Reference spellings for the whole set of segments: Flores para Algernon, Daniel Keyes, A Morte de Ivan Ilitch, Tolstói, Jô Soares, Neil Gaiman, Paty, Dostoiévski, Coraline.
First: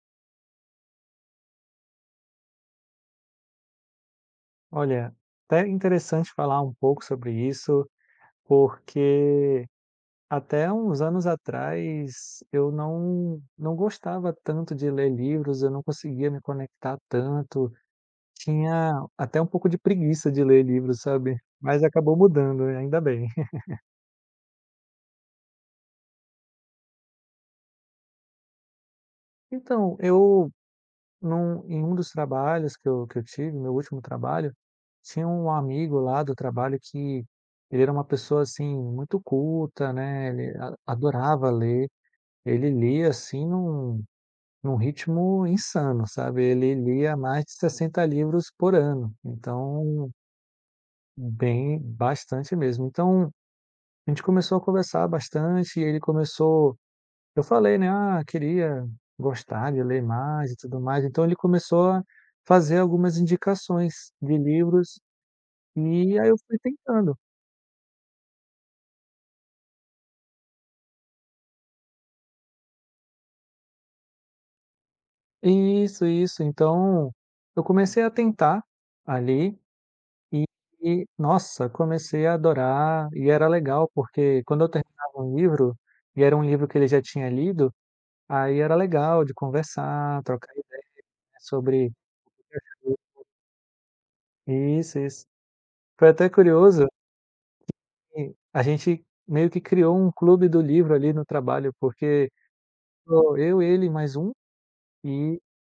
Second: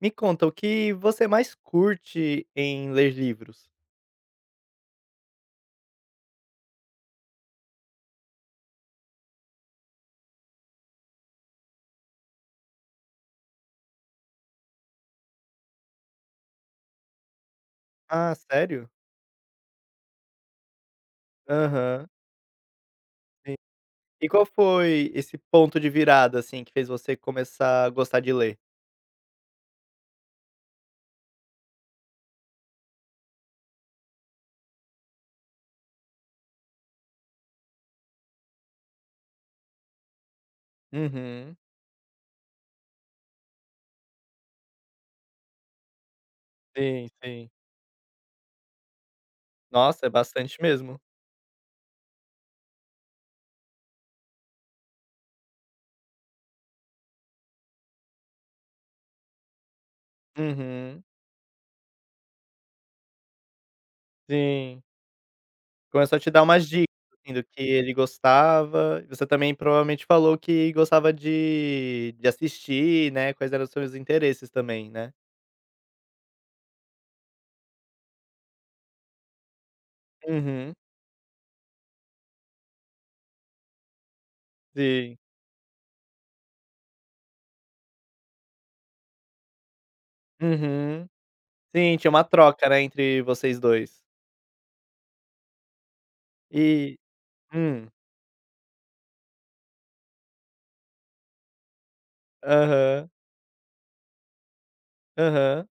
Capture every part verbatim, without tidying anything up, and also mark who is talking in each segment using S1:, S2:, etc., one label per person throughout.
S1: Me conta, o que você mais curte em ler livros?
S2: Olha, até interessante falar um pouco sobre isso, porque até uns anos atrás eu não não gostava tanto de ler livros, eu não conseguia me conectar tanto,
S1: Ah, sério?
S2: tinha até um pouco de preguiça de ler livros, sabe? Mas
S1: Aham,
S2: acabou mudando, né, ainda bem.
S1: sim. E qual foi esse ponto de virada, assim, que fez você começar a gostar de ler?
S2: Então, eu num, em um dos trabalhos que eu, que eu tive, meu último trabalho, tinha um amigo lá do trabalho que ele era uma pessoa assim muito culta, né? Ele a- adorava
S1: Uhum.
S2: ler. Ele lia, assim, num num ritmo insano, sabe, ele
S1: Sim,
S2: lia mais
S1: sim.
S2: de sessenta livros por ano,
S1: Nossa,
S2: então,
S1: é bastante mesmo.
S2: bem bastante mesmo. Então, a gente começou a conversar bastante e ele começou eu falei, né: "Ah, queria gostar de ler mais e tudo
S1: Uhum.
S2: mais", então ele começou a fazer algumas indicações de
S1: Sim.
S2: livros,
S1: Começou
S2: e
S1: a
S2: aí
S1: te
S2: eu
S1: dar
S2: fui
S1: umas dicas,
S2: tentando.
S1: assim, do que ele gostava. Você também provavelmente falou que gostava de de assistir, né, quais eram os seus interesses também, né?
S2: Isso, isso, então, eu comecei a tentar, ali. E
S1: Uhum.
S2: e, nossa, comecei a adorar e era legal, porque quando eu terminava
S1: Sim.
S2: um livro, e era um livro que ele já tinha lido, aí era legal de conversar, trocar ideia
S1: Uhum.
S2: sobre.
S1: Sim, tinha uma troca, né, entre vocês dois.
S2: Isso, isso. Foi até curioso,
S1: E hum.
S2: assim, a gente meio que criou um clube do livro ali no trabalho, porque
S1: Aham,
S2: ficou eu, ele mais um, e
S1: aham.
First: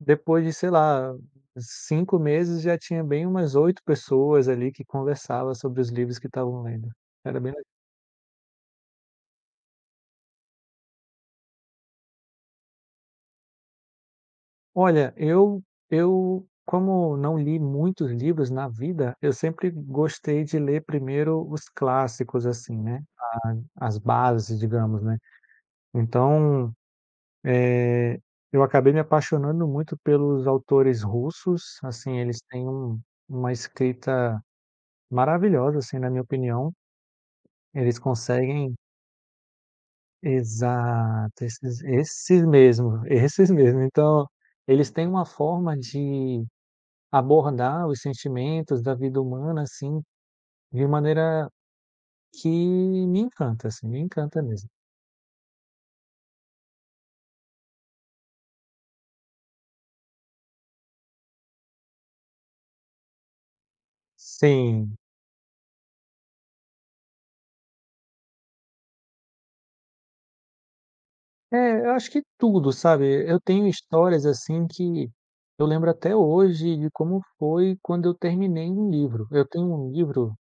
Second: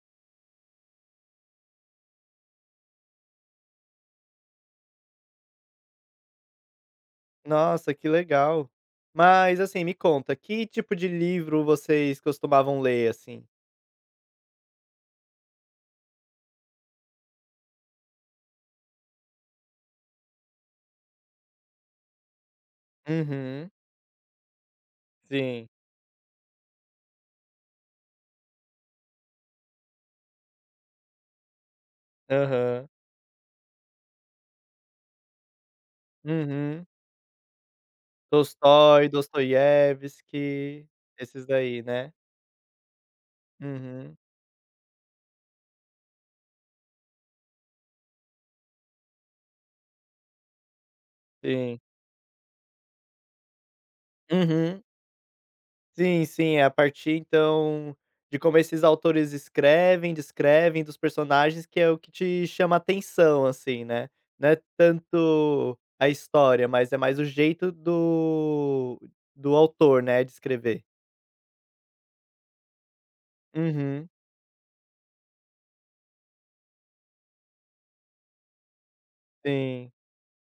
S2: depois de, sei lá, cinco meses já tinha bem umas oito pessoas ali que conversava sobre os livros que estavam lendo. Era bem.
S1: Nossa, que legal. Mas, assim, me conta, que tipo de livro vocês costumavam ler, assim?
S2: Olha, eu eu como não li muitos livros na vida, eu sempre gostei de ler primeiro os clássicos, assim, né,
S1: Uhum.
S2: as bases, digamos, né.
S1: Sim.
S2: Então, eh, eu acabei me apaixonando muito pelos autores russos, assim, eles têm
S1: Aham.
S2: um uma escrita maravilhosa, assim, na minha opinião.
S1: Uhum.
S2: Eles conseguem.
S1: Tolstói, Dostoiévski,
S2: Exato,
S1: esses
S2: esses
S1: daí, né?
S2: esses mesmo, esses mesmo.
S1: Uhum.
S2: Então, eles têm uma forma de abordar os sentimentos da vida humana, assim, de maneira
S1: Sim.
S2: que me encanta, assim, me encanta mesmo.
S1: Uhum. Sim, sim, é a partir então de como esses autores escrevem, descrevem dos personagens que é o que te chama atenção, assim, né. Não é
S2: Sim.
S1: tanto a história, mas é mais o jeito do do autor, né, de escrever.
S2: É, eu acho que tudo, sabe. Eu tenho
S1: Uhum,
S2: histórias, assim, que eu lembro até hoje de como foi quando eu terminei um livro. Eu tenho um
S1: sim.
S2: livro,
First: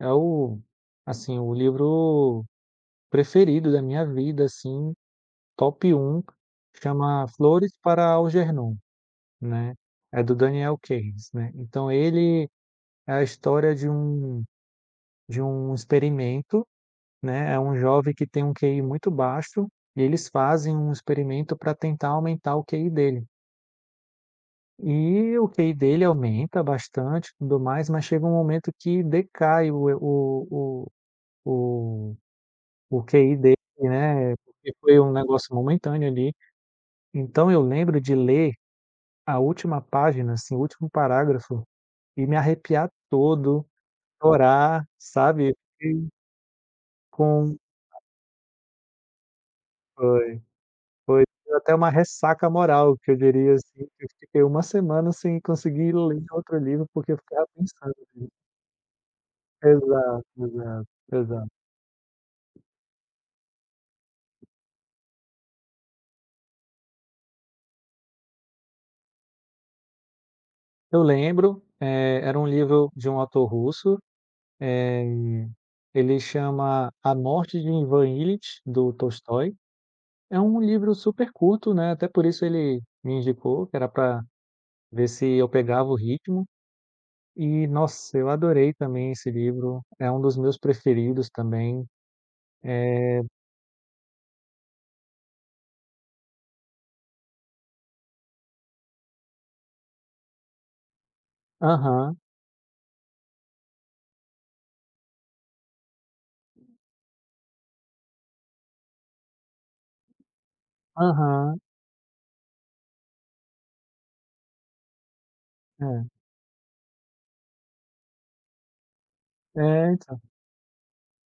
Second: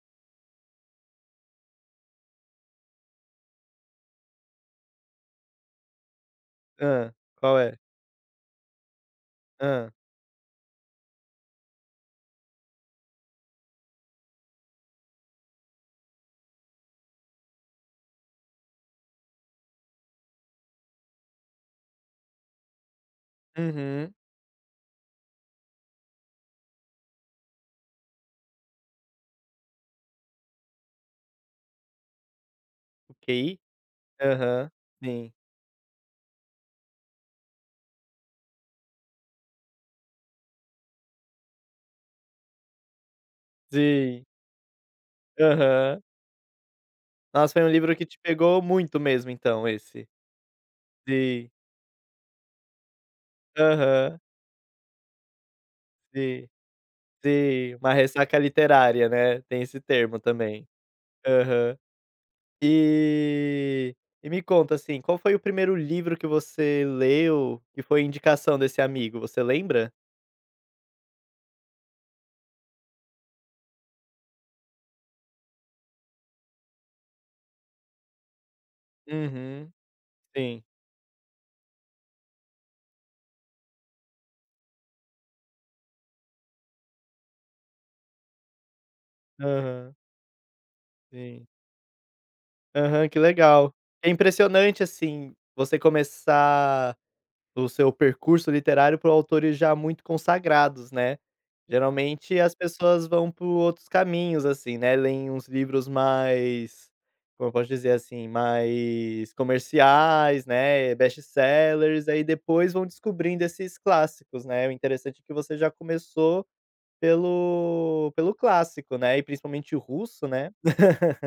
S2: é o assim, o livro preferido da minha vida, assim, top um,
S1: Ah,
S2: chama
S1: qual
S2: Flores
S1: é?
S2: para Algernon, né,
S1: Ah,
S2: é do Daniel Keyes, né. Então ele é a história de um de um experimento, né, é um jovem que tem um Q I muito baixo, e eles fazem um experimento para tentar aumentar o Q I dele.
S1: uhum,
S2: E o Q I dele aumenta bastante, tudo mais, mas chega um momento que decai o e o o o o Q I dele,
S1: ok.
S2: né,
S1: Aham,
S2: porque foi um
S1: sim.
S2: negócio momentâneo ali. Então eu lembro de ler a última página, assim, o último parágrafo, e me arrepiar todo,
S1: Sim,
S2: chorar, sabe,
S1: aham.
S2: fiquei
S1: Nossa,
S2: com.
S1: foi um livro que te pegou muito mesmo então esse?
S2: Foi. Foi
S1: Sim.
S2: até uma ressaca moral, que eu diria, assim, que eu
S1: Aham,
S2: fiquei uma semana sem conseguir ler
S1: sim.
S2: outro livro, porque eu ficava
S1: Sim, uma
S2: pensando.
S1: ressaca literária, né, tem esse termo
S2: Exato,
S1: também.
S2: exato, exato.
S1: Aham. E e me conta, assim, qual foi o primeiro livro que você leu que foi indicação desse amigo, você lembra?
S2: Eu lembro, eh, era um livro de um autor russo, ele chama A Morte de Ivan Ilitch, do Tolstói.
S1: Uhum,
S2: É um
S1: sim.
S2: livro super curto, né, até por isso ele me indicou, que era pra ver se eu pegava o ritmo. E, nossa, eu adorei também esse livro,
S1: Aham,
S2: é um dos meus preferidos
S1: sim.
S2: também.
S1: Aham, que legal. É impressionante, assim, você começar o seu percurso literário por autores já muito consagrados, né.
S2: Aham,
S1: Geralmente as pessoas vão por outros caminhos, assim, né, leem uns livros mais, como eu posso dizer assim, mais comerciais, né,
S2: aham.
S1: best-sellers, aí depois vão descobrindo esses clássicos, né. O interessante é que você já
S2: É.
S1: começou pelo pelo clássico, né, e principalmente o
S2: É.
S1: russo, né.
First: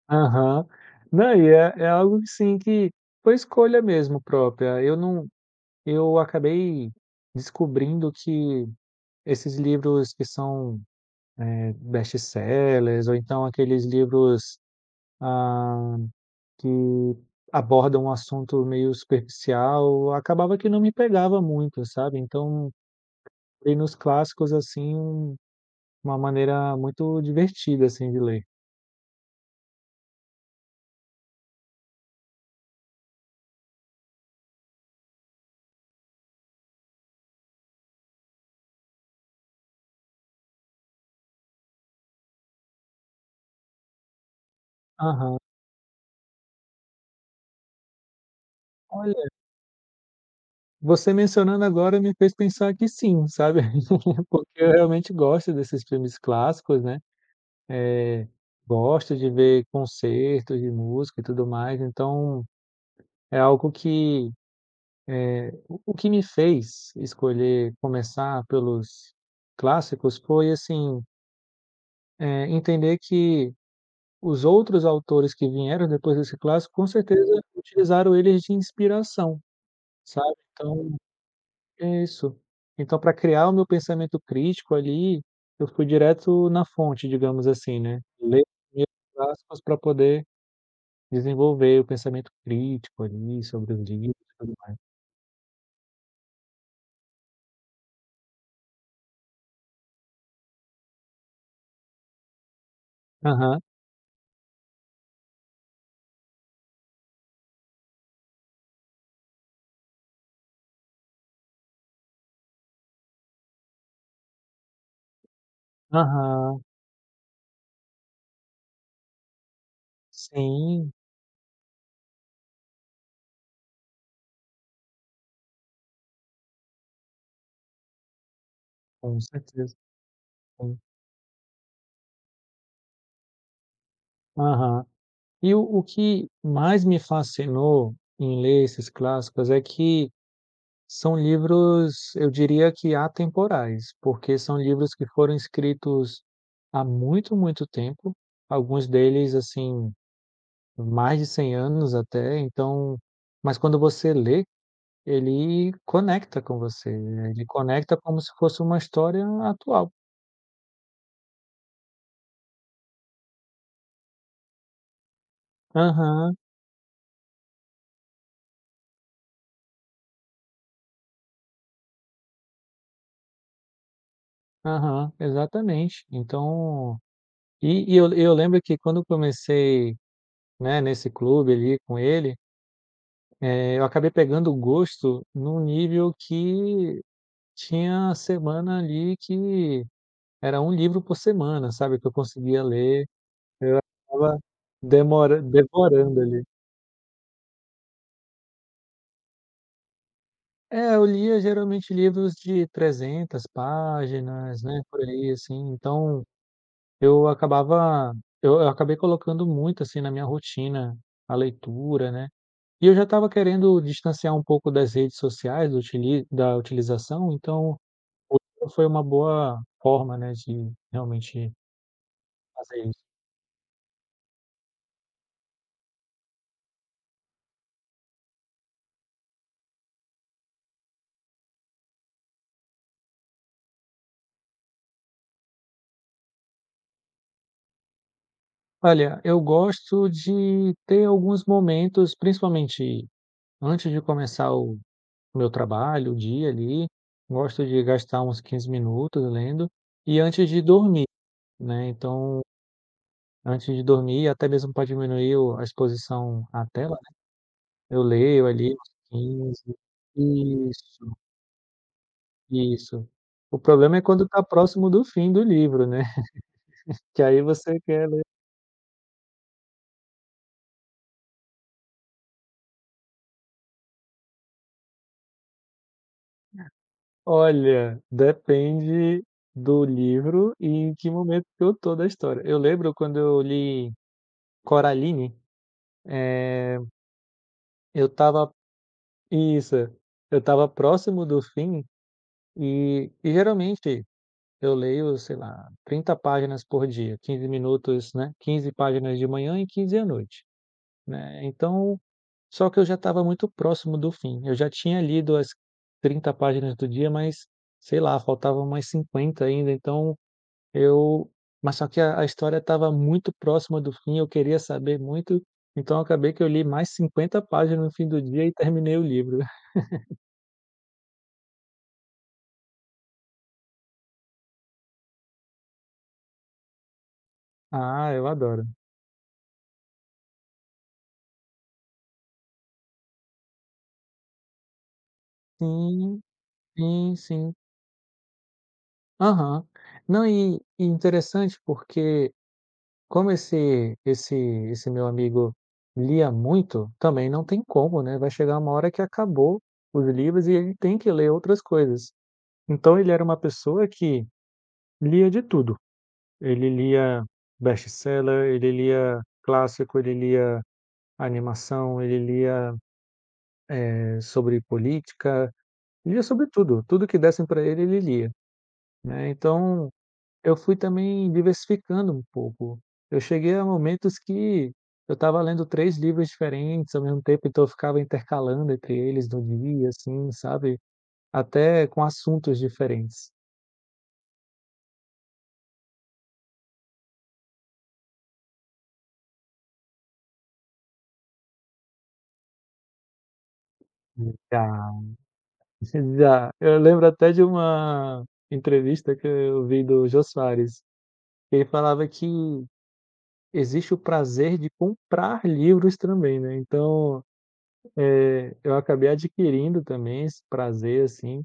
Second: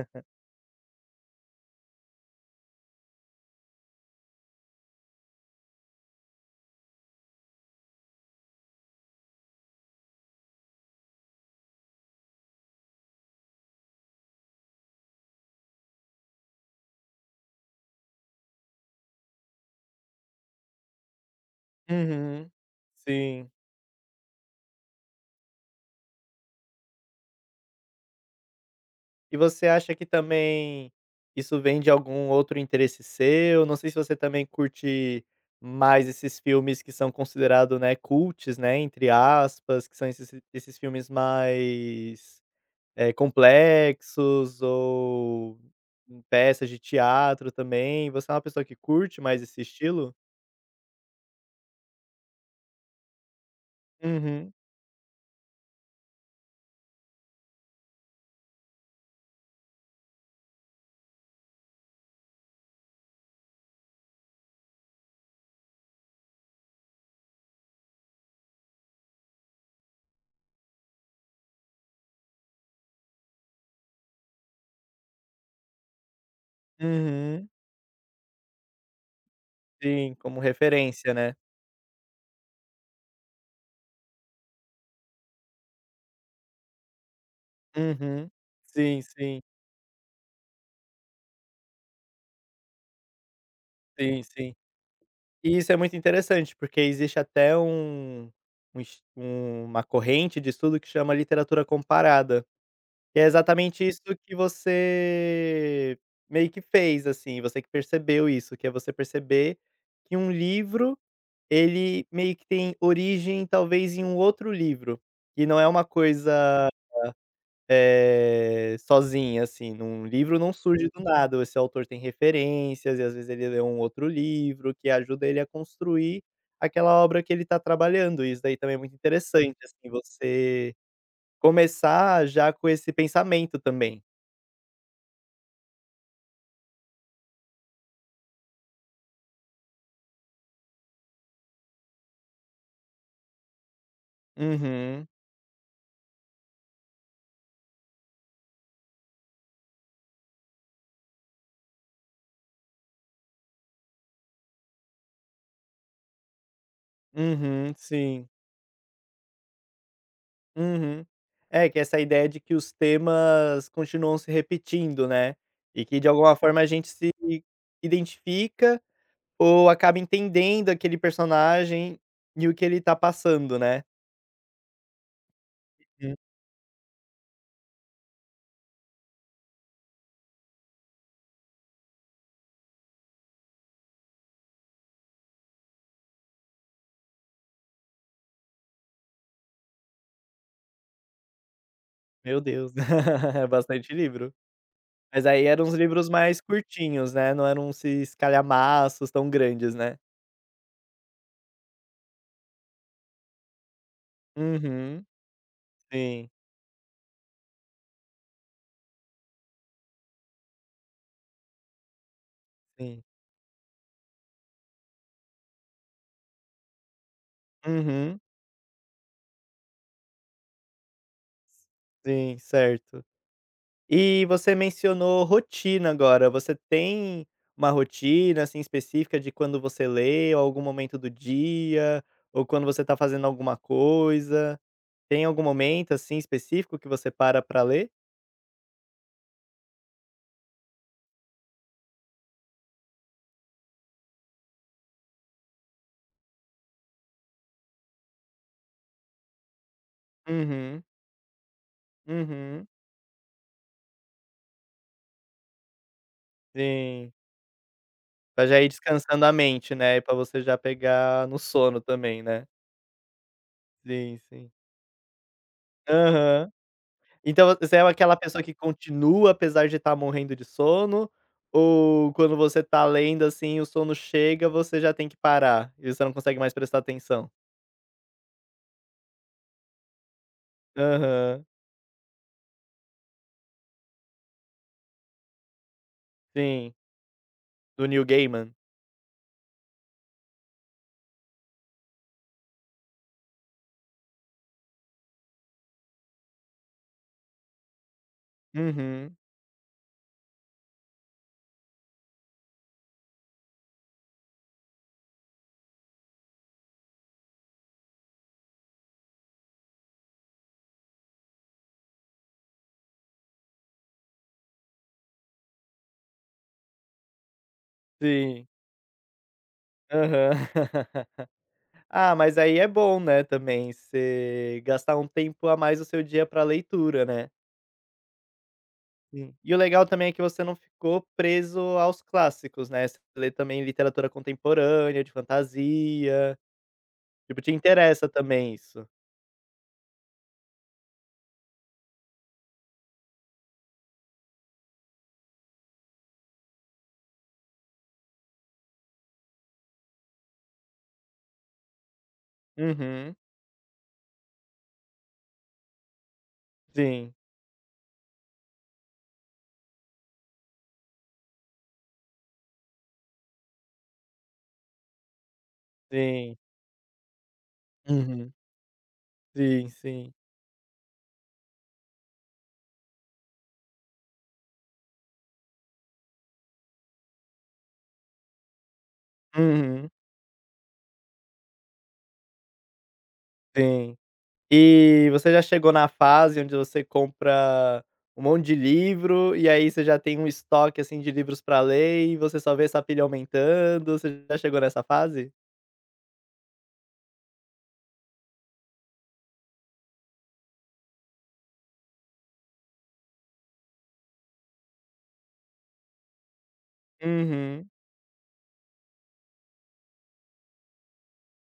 S2: Aham. Não, e é é algo sim que foi escolha mesmo própria. Eu não Eu acabei descobrindo que esses livros que são, eh, best-sellers ou então aqueles livros, ah, que abordam um assunto meio superficial, acabava que não me pegava muito, sabe.
S1: Uhum.
S2: Então,
S1: Sim.
S2: li nos clássicos, assim, um- uma maneira muito divertida, assim, de ler.
S1: E você acha que também isso vem de algum outro interesse seu? Não sei se você também curte mais esses filmes que são considerados, né, cults, né, entre aspas, que são esses esses filmes mais, eh, complexos,
S2: Aham.
S1: ou peças de teatro também. Você é uma pessoa que curte mais esse estilo?
S2: Você mencionando agora me fez pensar que sim, sabe, porque
S1: Uhum,
S2: eu realmente gosto desses filmes clássicos, né, gosto de ver concertos de música e tudo mais, então é algo que o o que me fez escolher começar pelos clássicos foi, assim, eh, entender que os outros autores que vieram depois desse clássico, com certeza
S1: uhum.
S2: utilizaram eles de inspiração,
S1: Sim,
S2: sabe,
S1: como
S2: então.
S1: referência, né.
S2: É isso. Então, para criar o meu pensamento crítico ali, eu fui direto na fonte, digamos assim, né.
S1: Uhum.
S2: Ler primeiro
S1: Sim,
S2: os primeiros
S1: sim,
S2: clássicos para poder desenvolver o pensamento crítico ali sobre os livros
S1: sim,
S2: e tudo
S1: sim.
S2: mais.
S1: E isso é muito interessante, porque existe até um um es um- uma corrente de estudo que chama literatura comparada, que é
S2: Aham,
S1: exatamente isso que você meio que fez, assim, você que percebeu isso, que é você perceber que um livro, ele meio que tem origem talvez em um outro livro, e não é uma
S2: aham.
S1: coisa, eh, sozinha, assim, num livro não surge
S2: Sim,
S1: do nada, esse autor tem referências e às vezes ele lê um outro livro que ajuda ele a construir aquela obra que ele está trabalhando, isso daí também é muito
S2: com
S1: interessante,
S2: certeza,
S1: assim, você
S2: sim.
S1: começar já com esse pensamento também.
S2: Aham. E o o que mais me fascinou em ler esses clássicos é que são livros, eu diria que atemporais, porque são livros que
S1: Uhum,
S2: foram escritos há muito, muito tempo, alguns deles, assim, mais de cem anos até, então, mas quando você lê, ele conecta com você, ele
S1: uhum,
S2: conecta como
S1: sim,
S2: se fosse uma história atual.
S1: uhum. É, que essa ideia de que os temas continuam se repetindo, né, e que de
S2: Aham,
S1: alguma forma a gente se identifica, ou acaba entendendo aquele personagem e o que ele tá passando, né.
S2: aham, exatamente.
S1: Hum,
S2: Então e e eu eu lembro que quando eu comecei, né, nesse clube ali com ele, eh, eu acabei pegando o gosto num nível que tinha semana ali que era um livro por semana, sabe, que eu
S1: meu
S2: conseguia
S1: Deus,
S2: ler,
S1: é bastante livro.
S2: estava
S1: Mas
S2: demora
S1: aí eram uns livros
S2: devorando
S1: mais
S2: ali.
S1: curtinhos, né, não eram esses calhamaços tão grandes, né.
S2: É, eu lia geralmente livros de trezentas páginas, né, por
S1: Uhum,
S2: aí, assim, então
S1: sim,
S2: eu acabava eu eu acabei colocando muito, assim, na minha rotina a leitura, né. E eu já
S1: sim.
S2: estava querendo distanciar um pouco das redes sociais, do utili da utilização, então
S1: Uhum,
S2: o livro foi uma boa forma, né, de realmente
S1: sim,
S2: fazer.
S1: certo. E você mencionou rotina agora, você tem uma rotina, assim, específica de quando você lê ou algum momento do dia, ou quando você tá fazendo alguma coisa? Tem algum momento, assim, específico que você para pra ler?
S2: Olha, eu gosto de ter alguns momentos, principalmente antes de começar o meu trabalho, o dia ali, gosto de gastar uns quinze minutos lendo e antes de
S1: Uhum,
S2: dormir, né. Então,
S1: uhum.
S2: antes de dormir, até mesmo para diminuir o a exposição à tela,
S1: Sim,
S2: né, eu leio
S1: pra já ir
S2: ali uns
S1: descansando a mente,
S2: quinze.
S1: né, e pra você já
S2: Isso,
S1: pegar no sono também, né?
S2: isso. O problema é
S1: Sim,
S2: quando está
S1: sim.
S2: próximo do fim do livro, né,
S1: Aham.
S2: que aí
S1: Então você
S2: você
S1: é
S2: quer.
S1: aquela pessoa que continua apesar de estar morrendo de sono, ou quando você tá lendo, assim, o sono chega, você já tem que parar e você não consegue mais prestar atenção?
S2: Olha, depende do livro e em que
S1: Aham,
S2: momento que eu tô da história. Eu lembro quando eu li Coraline,
S1: sim. Do Neil
S2: eu estava
S1: Gaiman?
S2: isso, eu estava próximo do fim, e e geralmente eu leio, sei lá, trinta páginas por dia, quinze minutos, né, quinze
S1: Uhum.
S2: páginas de manhã e quinze à noite, né. Então só que eu já estava muito próximo do fim, eu já tinha lido as trinta páginas do dia, mas, sei lá, faltavam mais cinquenta ainda, então. Eu mas só que a a história estava muito próxima do fim, eu queria saber muito, então acabei que eu li mais cinquenta páginas no fim do dia
S1: Sim,
S2: e terminei o livro.
S1: aham. Ah, mas aí é bom, né, também, você gastar um tempo a mais do seu dia pra leitura, né.
S2: Ah, eu adoro.
S1: Sim. E o legal também é que você não ficou preso aos clássicos, né, você lê também literatura contemporânea, de
S2: Sim,
S1: fantasia,
S2: sim,
S1: tipo, te
S2: sim.
S1: interessa também isso.
S2: Aham. Não, e e interessante porque como esse esse esse meu amigo lia muito, também não tem como, né, vai chegar uma hora que acabou os livros e ele tem que ler outras coisas. Então ele
S1: Uhum.
S2: era uma pessoa que lia de tudo. Ele
S1: Sim,
S2: lia best-seller, ele lia clássico, ele lia animação, ele lia, eh, sobre política, ele lia
S1: sim.
S2: sobre tudo, tudo que dessem para ele, ele lia,
S1: Uhum.
S2: né.
S1: Sim,
S2: Então,
S1: sim.
S2: eu fui também diversificando um pouco. Eu cheguei a momentos que eu estava lendo três livros diferentes ao mesmo tempo, então eu ficava intercalando entre eles no dia,
S1: Uhum.
S2: assim, sabe, até com assuntos diferentes.
S1: Sim. E você já chegou na fase onde você compra um monte de livro, e aí você já tem um estoque, assim, de livros pra ler, e você só vê essa pilha aumentando, você já chegou nessa
S2: Já.
S1: fase?
S2: Já, eu lembro até de uma entrevista que eu vi do Jô Soares, ele falava que existe o prazer de comprar livros também, né, então
S1: Uhum.
S2: eu acabei adquirindo também esse prazer, assim,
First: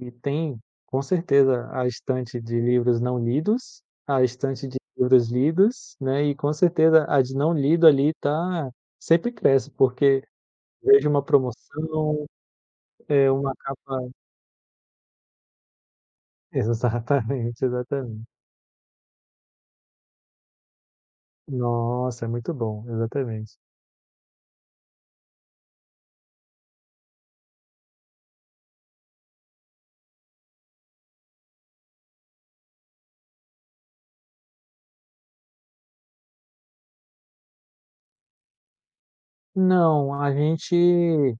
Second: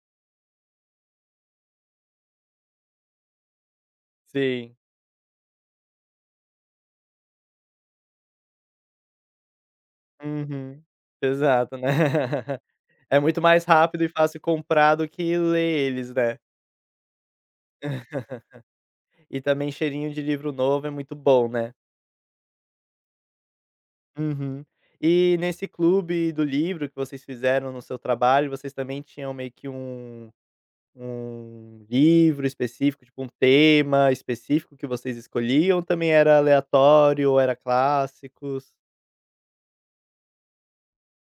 S2: e tem, com certeza, a estante de livros não lidos, a estante de
S1: Sim.
S2: livros lidos, né, e com certeza a de não lido ali tá sempre cresce, porque
S1: Uhum.
S2: vejo uma
S1: Exato, né.
S2: promoção,
S1: É
S2: eh,
S1: muito
S2: uma
S1: mais rápido
S2: capa.
S1: e fácil comprar do que ler eles, né.
S2: Exatamente, exatamente.
S1: E também cheirinho de livro novo é muito bom, né.
S2: Nossa, é muito bom, exatamente.
S1: Uhum. E nesse clube do livro que vocês fizeram no seu trabalho, vocês também tinham meio que um um livro específico, tipo um tema específico que vocês escolhiam, também era aleatório, ou era clássicos?
S2: Não, a gente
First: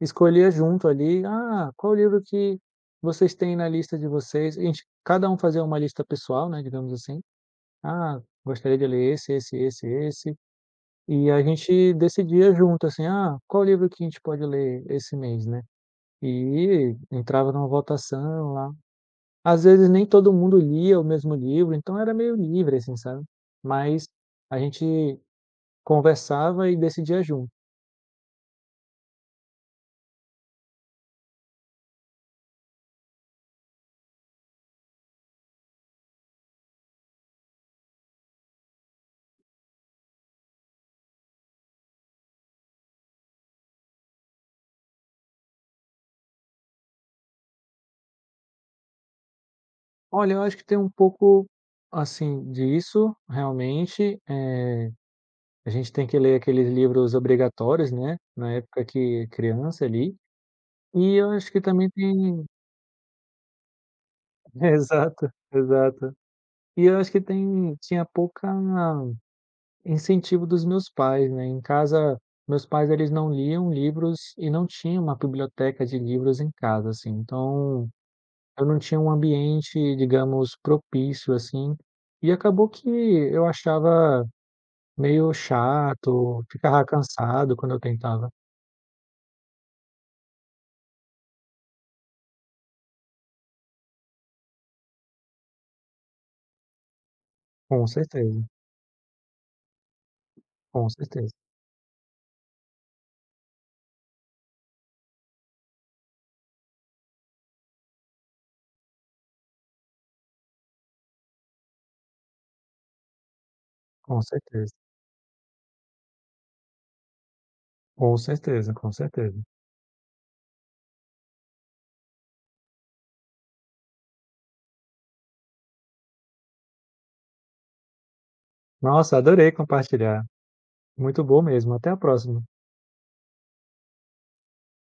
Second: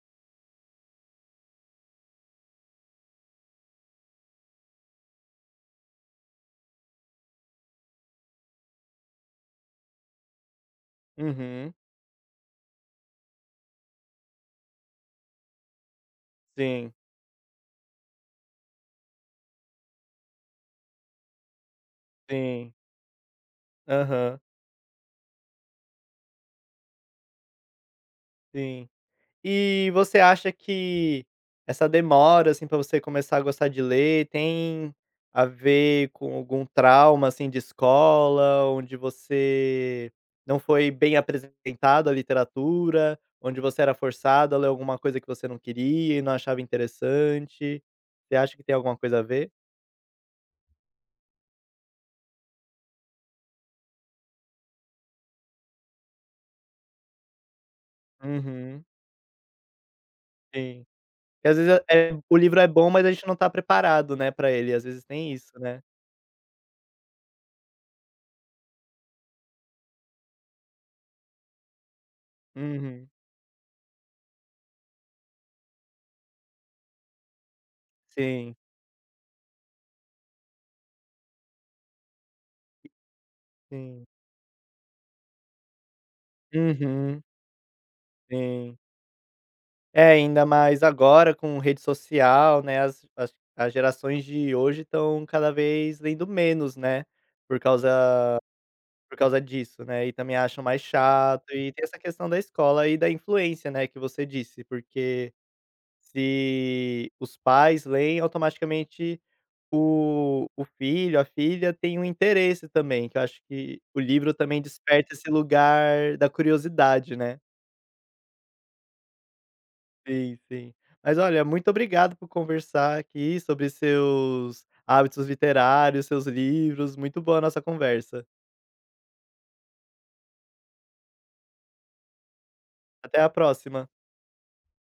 S2: escolhia junto ali: "Ah, qual livro que vocês têm na lista de vocês?" A gente cada um fazia uma lista pessoal, né, digamos assim: "Ah, gostaria de ler esse, esse, esse, esse", e a
S1: Uhum.
S2: gente decidia junto, assim: "Ah, qual livro que a gente pode ler esse mês, né?"
S1: Sim,
S2: E entrava numa votação lá. Às vezes nem todo mundo lia o mesmo livro, então era meio
S1: sim.
S2: livre, assim, sabe. Mas
S1: Aham,
S2: a gente conversava e decidia junto.
S1: sim. E você acha que essa demora, assim, pra você começar a gostar de ler, tem a ver com algum trauma, assim, de escola, onde você não foi bem apresentado à literatura, onde você era forçado a ler alguma coisa que você não queria e não achava interessante? Você acha que tem alguma coisa a ver?
S2: Olha, eu acho que tem um pouco, assim, disso, realmente, eh, a gente tem que ler aqueles livros obrigatórios, né, na época
S1: Uhum,
S2: que criança ali,
S1: sim.
S2: e eu
S1: Porque
S2: acho
S1: às
S2: que
S1: vezes
S2: também
S1: é é, o
S2: tem.
S1: livro é bom, mas a gente não tá preparado, né, pra ele, às vezes
S2: Exato,
S1: tem isso, né.
S2: exato. E eu acho que tem tinha pouca incentivo dos meus pais, né, em casa meus pais
S1: Uhum.
S2: eles não liam livros e não tinha uma biblioteca de livros em casa, assim, então
S1: Sim,
S2: eu não tinha um ambiente, digamos, propício, assim, e acabou que eu
S1: sim.
S2: achava meio chato, ficava
S1: Uhum,
S2: cansado quando eu tentava.
S1: sim. É, ainda mais agora com rede social, né, as as as gerações de hoje estão cada vez lendo menos, né, por
S2: Com
S1: causa
S2: certeza,
S1: por causa disso, né, e também acham mais
S2: com certeza,
S1: chato e tem essa questão da escola e da influência, né, que você disse, porque se os pais leem, automaticamente o o filho, a filha tem um interesse também, que eu acho que o
S2: com
S1: livro também
S2: certeza,
S1: desperta esse lugar da curiosidade, né.
S2: com certeza, com certeza.
S1: Sim, sim. Mas olha, muito obrigado por conversar aqui sobre seus hábitos literários, seus livros. Muito boa a nossa conversa.
S2: Nossa, adorei compartilhar. Muito bom mesmo. Até a próxima.
S1: Até a próxima.